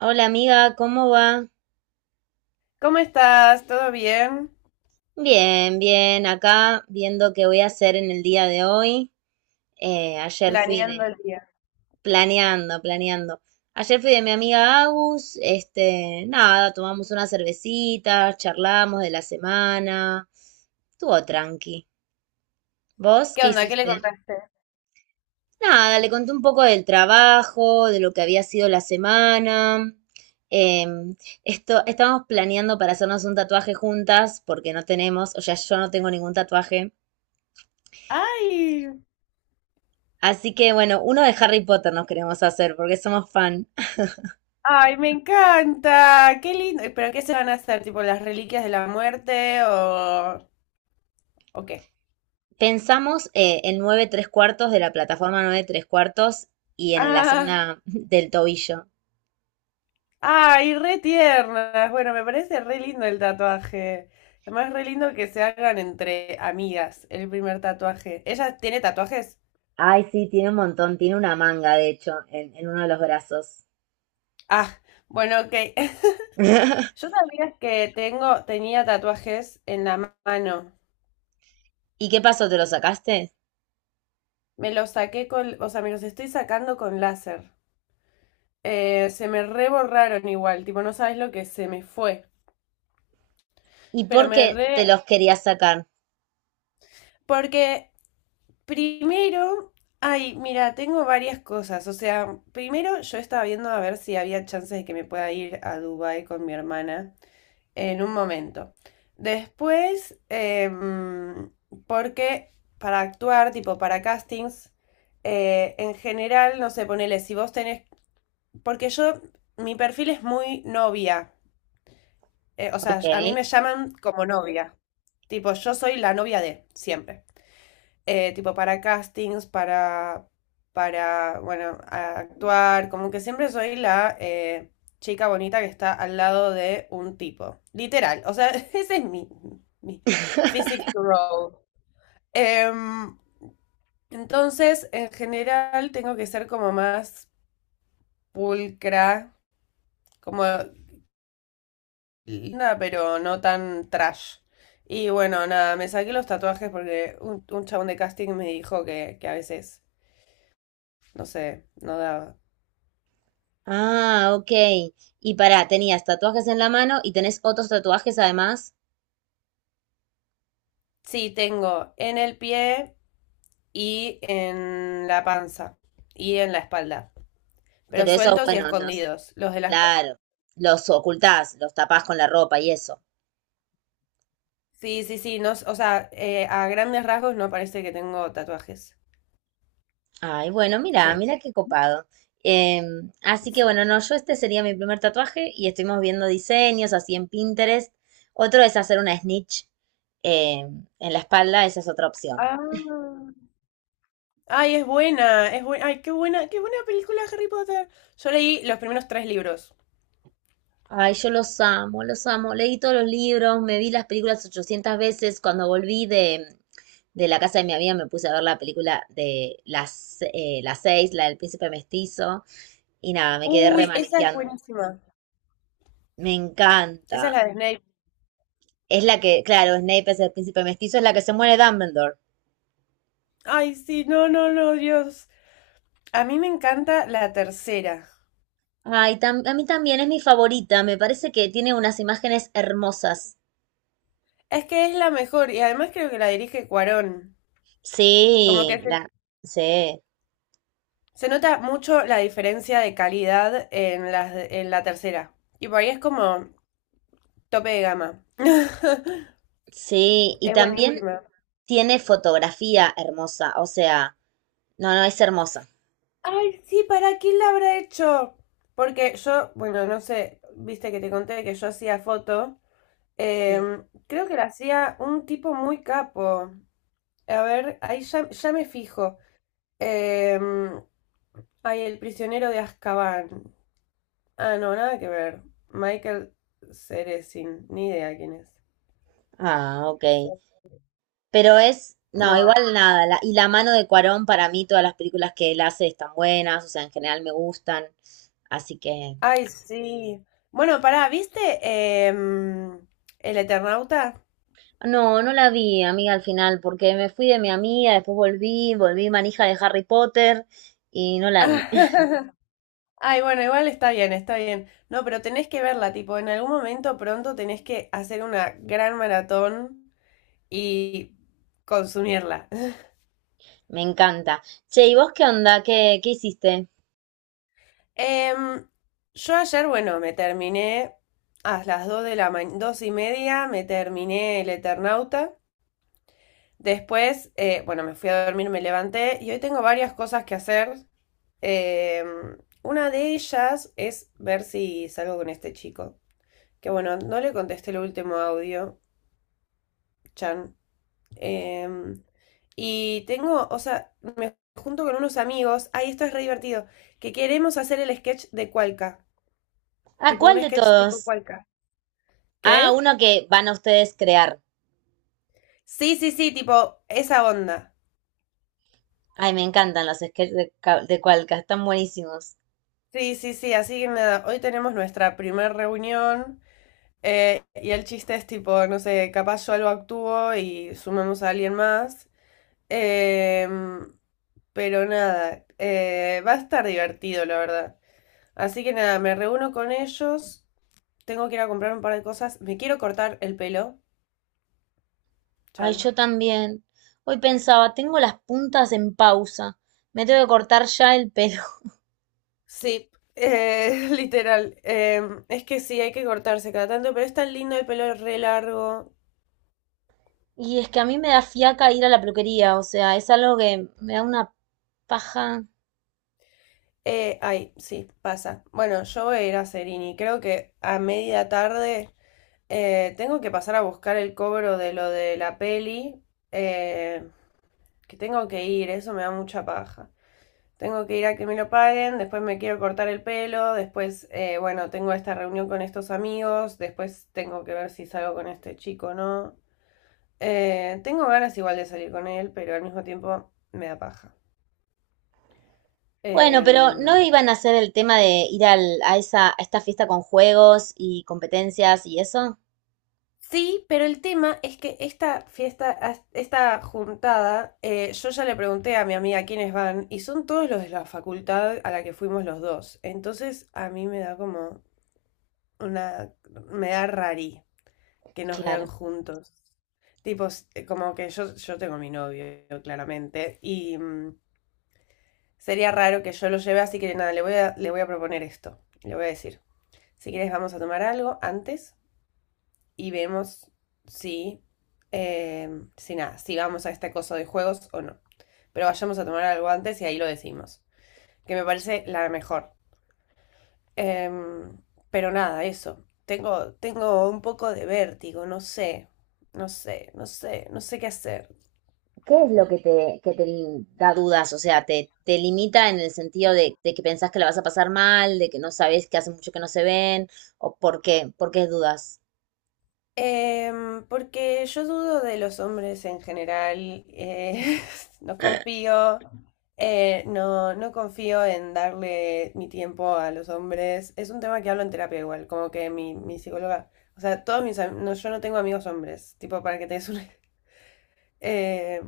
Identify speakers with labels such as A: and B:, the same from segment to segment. A: Hola amiga, ¿cómo va?
B: ¿Cómo estás? ¿Todo bien?
A: Bien, bien, acá viendo qué voy a hacer en el día de hoy. Eh, ayer fui
B: Planeando
A: de,
B: el día.
A: Planeando, planeando. Ayer fui de mi amiga Agus, este, nada, tomamos unas cervecitas, charlamos de la semana. Estuvo tranqui. ¿Vos
B: ¿Qué
A: qué
B: onda? ¿Qué le
A: hiciste?
B: contaste?
A: Nada, le conté un poco del trabajo, de lo que había sido la semana. Em, Esto, estamos planeando para hacernos un tatuaje juntas, porque no tenemos, o sea, yo no tengo ningún tatuaje.
B: ¡Ay!
A: Así que bueno, uno de Harry Potter nos queremos hacer, porque somos fan.
B: ¡Ay, me encanta! ¡Qué lindo! ¿Y ¿Pero qué se van a hacer? ¿Tipo las reliquias de la muerte o qué?
A: Pensamos en 9¾ de la plataforma 9¾ y en la
B: ¡Ah!
A: zona del tobillo.
B: ¡Ay, re tiernas! Bueno, me parece re lindo el tatuaje. Además, re lindo que se hagan entre amigas el primer tatuaje. ¿Ella tiene tatuajes?
A: Ay, sí, tiene un montón, tiene una manga, de hecho, en uno de los brazos.
B: Ah, bueno, ok. Yo sabía que tenía tatuajes en la mano.
A: ¿Y qué pasó? ¿Te lo sacaste?
B: Me los saqué con, o sea, me los estoy sacando con láser. Se me reborraron igual, tipo, no sabes lo que se me fue.
A: ¿Y
B: Pero
A: por
B: me
A: qué te
B: re...
A: los querías sacar?
B: Porque primero, ay, mira, tengo varias cosas. O sea, primero yo estaba viendo a ver si había chances de que me pueda ir a Dubai con mi hermana en un momento. Después, porque para actuar, tipo, para castings, en general, no sé, ponele, si vos tenés. Porque yo, mi perfil es muy novia. O sea, a mí
A: Ok.
B: me llaman como novia. Tipo, yo soy la novia de, siempre. Tipo, para castings, para, bueno, actuar. Como que siempre soy la chica bonita que está al lado de un tipo. Literal. O sea, ese es mi, mi physique to roll. Em, entonces, en general, tengo que ser como más pulcra, como linda, pero no tan trash. Y bueno, nada, me saqué los tatuajes porque un chabón de casting me dijo que a veces, no sé, no daba.
A: Ah, ok. Y pará, tenías tatuajes en la mano y tenés otros tatuajes además,
B: Sí, tengo en el pie y en la panza y en la espalda, pero
A: pero esos,
B: sueltos y
A: bueno,
B: escondidos. Los de las manos,
A: claro, los ocultás, los tapás con la ropa y eso.
B: sí, sí, sí, no, o sea, a grandes rasgos no parece que tengo tatuajes.
A: Ay, bueno, mira,
B: Sí.
A: mira qué copado. Así que
B: Sí.
A: bueno, no, yo este sería mi primer tatuaje y estuvimos viendo diseños así en Pinterest. Otro es hacer una snitch en la espalda, esa es otra opción.
B: Ah. Ay, es buena, es buena. Ay, qué buena película Harry Potter. Yo leí los primeros tres libros.
A: Ay, yo los amo, los amo. Leí todos los libros, me vi las películas 800 veces. Cuando volví de la casa de mi amiga me puse a ver la película de las seis, la del príncipe mestizo. Y nada, me quedé
B: Uy, esa es
A: remanejando.
B: buenísima.
A: Me encanta.
B: Esa es la de Snape.
A: Es la que, claro, Snape es el príncipe mestizo, es la que se muere Dumbledore.
B: Ay, sí, no, no, no, Dios. A mí me encanta la tercera.
A: Ay, tam- a mí también es mi favorita. Me parece que tiene unas imágenes hermosas.
B: Es que es la mejor y además creo que la dirige Cuarón.
A: Sí,
B: Como que se,
A: sí,
B: se nota mucho la diferencia de calidad en las en la tercera. Y por ahí es como tope de gama.
A: sí. Y
B: Es
A: también
B: buenísima.
A: tiene fotografía hermosa. O sea. No, no, es hermosa.
B: Ay, sí, ¿para quién la habrá hecho? Porque yo, bueno, no sé, viste que te conté que yo hacía foto.
A: Sí.
B: Creo que la hacía un tipo muy capo. A ver, ahí ya me fijo. Eh, ay, El prisionero de Azkaban. Ah, no, nada que ver. Michael Ceresin, ni idea quién es.
A: Ah, ok.
B: Sí.
A: Pero es, no,
B: No.
A: igual nada. Y la mano de Cuarón, para mí, todas las películas que él hace están buenas, o sea, en general me gustan. Así que,
B: Ay, sí. Bueno, pará, ¿viste em, El Eternauta?
A: no, no la vi, amiga, al final, porque me fui de mi amiga, después volví manija de Harry Potter y no la vi.
B: Ay, bueno, igual está bien, está bien. No, pero tenés que verla, tipo, en algún momento pronto tenés que hacer una gran maratón y consumirla.
A: Me encanta. Che, ¿y vos qué onda? ¿Qué hiciste?
B: Em, yo ayer, bueno, me terminé a las 2 de la mañana, 2 y media, me terminé el Eternauta. Después, bueno, me fui a dormir, me levanté y hoy tengo varias cosas que hacer. Em, una de ellas es ver si salgo con este chico. Que bueno, no le contesté el último audio. Chan. Em, y tengo, o sea, me junto con unos amigos. Ay, esto es re divertido. Que queremos hacer el sketch de Cualca.
A: Ah,
B: Tipo,
A: ¿cuál
B: un
A: de
B: sketch tipo
A: todos?
B: Cualca.
A: Ah,
B: ¿Qué?
A: uno que van a ustedes crear.
B: Sí, sí, sí, tipo, esa onda.
A: Ay, me encantan los sketches de Cualca, están buenísimos.
B: Sí, sí, sí, así que nada, hoy tenemos nuestra primer reunión, y el chiste es tipo, no sé, capaz yo algo actúo y sumamos a alguien más. Em, pero nada, va a estar divertido, la verdad. Así que nada, me reúno con ellos, tengo que ir a comprar un par de cosas, me quiero cortar el pelo.
A: Ay,
B: Chan.
A: yo también. Hoy pensaba, tengo las puntas en pausa. Me tengo que cortar ya el pelo.
B: Sí, literal, es que sí, hay que cortarse cada tanto, pero es tan lindo el pelo re largo.
A: Y es que a mí me da fiaca ir a la peluquería, o sea, es algo que me da una paja.
B: Ay, sí, pasa. Bueno, yo voy a ir a Serini. Creo que a media tarde tengo que pasar a buscar el cobro de lo de la peli. eh, que tengo que ir, eso me da mucha paja. Tengo que ir a que me lo paguen, después me quiero cortar el pelo, después, bueno, tengo esta reunión con estos amigos, después tengo que ver si salgo con este chico o no. Tengo ganas igual de salir con él, pero al mismo tiempo me da paja.
A: Bueno, pero ¿no
B: Em,
A: iban a hacer el tema de ir a esta fiesta con juegos y competencias y eso?
B: Sí, pero el tema es que esta fiesta, esta juntada, yo ya le pregunté a mi amiga quiénes van y son todos los de la facultad a la que fuimos los dos. Entonces a mí me da como una, me da rari que nos vean
A: Claro.
B: juntos. Tipo, como que yo tengo mi novio, claramente, y mm, sería raro que yo lo lleve, así que nada, le voy a proponer esto. Le voy a decir, si quieres vamos a tomar algo antes, y vemos si, si nada, si vamos a este coso de juegos o no. Pero vayamos a tomar algo antes y ahí lo decimos, que me parece la mejor. Em, pero nada, eso. Tengo un poco de vértigo, no sé, no sé qué hacer.
A: ¿Qué es lo que te da dudas? O sea, te limita en el sentido de que pensás que la vas a pasar mal, de que no sabes que hace mucho que no se ven, o por qué dudas.
B: Porque yo dudo de los hombres en general, no confío, no, no confío en darle mi tiempo a los hombres. Es un tema que hablo en terapia igual, como que mi psicóloga, o sea, todos mis am- no, yo no tengo amigos hombres, tipo para que te des una... Eh,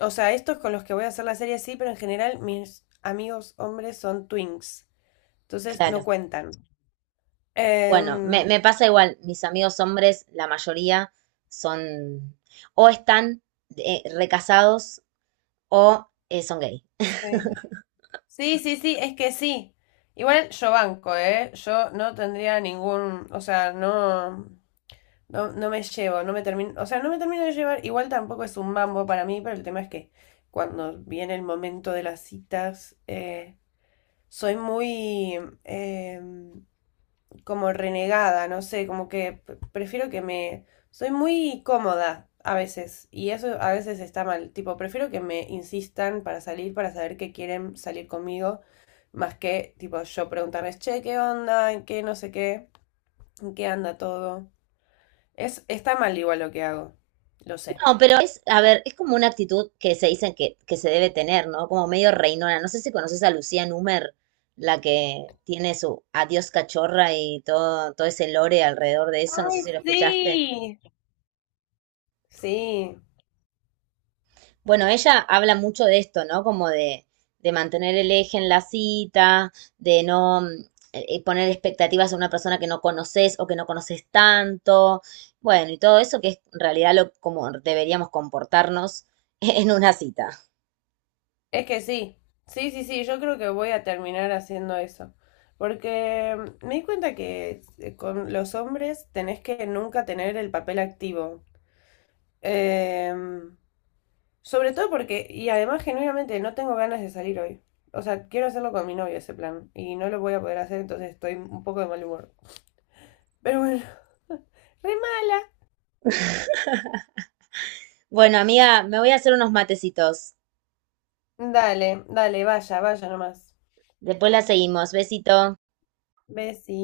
B: o sea, estos con los que voy a hacer la serie sí, pero en general mis amigos hombres son twins, entonces
A: Claro.
B: no cuentan.
A: Bueno, me,
B: Em.
A: me pasa igual, mis amigos hombres, la mayoría son o están recasados o son gay.
B: Sí. Sí, sí, sí, es que sí. Igual yo banco, ¿eh? Yo no tendría ningún, o sea, no, no, no me llevo, no me termino, o sea, no me termino de llevar, igual tampoco es un mambo para mí, pero el tema es que cuando viene el momento de las citas, soy muy, em, como renegada, no sé, como que prefiero que me... Soy muy cómoda a veces y eso a veces está mal, tipo, prefiero que me insistan para salir, para saber que quieren salir conmigo, más que tipo yo preguntarles, che, ¿qué onda? ¿En qué no sé qué? ¿En qué anda todo? Es, está mal igual lo que hago, lo sé.
A: No, pero es, a ver, es como una actitud que se dicen que se debe tener, ¿no? Como medio reinona. No sé si conoces a Lucía Númer, la que tiene su adiós cachorra y todo, todo ese lore alrededor de eso, no sé
B: Ay,
A: si lo escuchaste.
B: sí. Sí.
A: Bueno, ella habla mucho de esto, ¿no? Como de mantener el eje en la cita, de no poner expectativas a una persona que no conoces o que no conoces tanto. Bueno, y todo eso que es en realidad lo como deberíamos comportarnos en una cita.
B: Es que sí, sí, yo creo que voy a terminar haciendo eso. Porque mm, me di cuenta que con los hombres tenés que nunca tener el papel activo. Em, Sobre todo porque, y además genuinamente no tengo ganas de salir hoy. O sea, quiero hacerlo con mi novio ese plan. Y no lo voy a poder hacer, entonces estoy un poco de mal humor. Pero bueno, re mala.
A: Bueno, amiga, me voy a hacer unos matecitos.
B: Dale, dale, vaya, vaya nomás.
A: Después la seguimos. Besito.
B: Besí.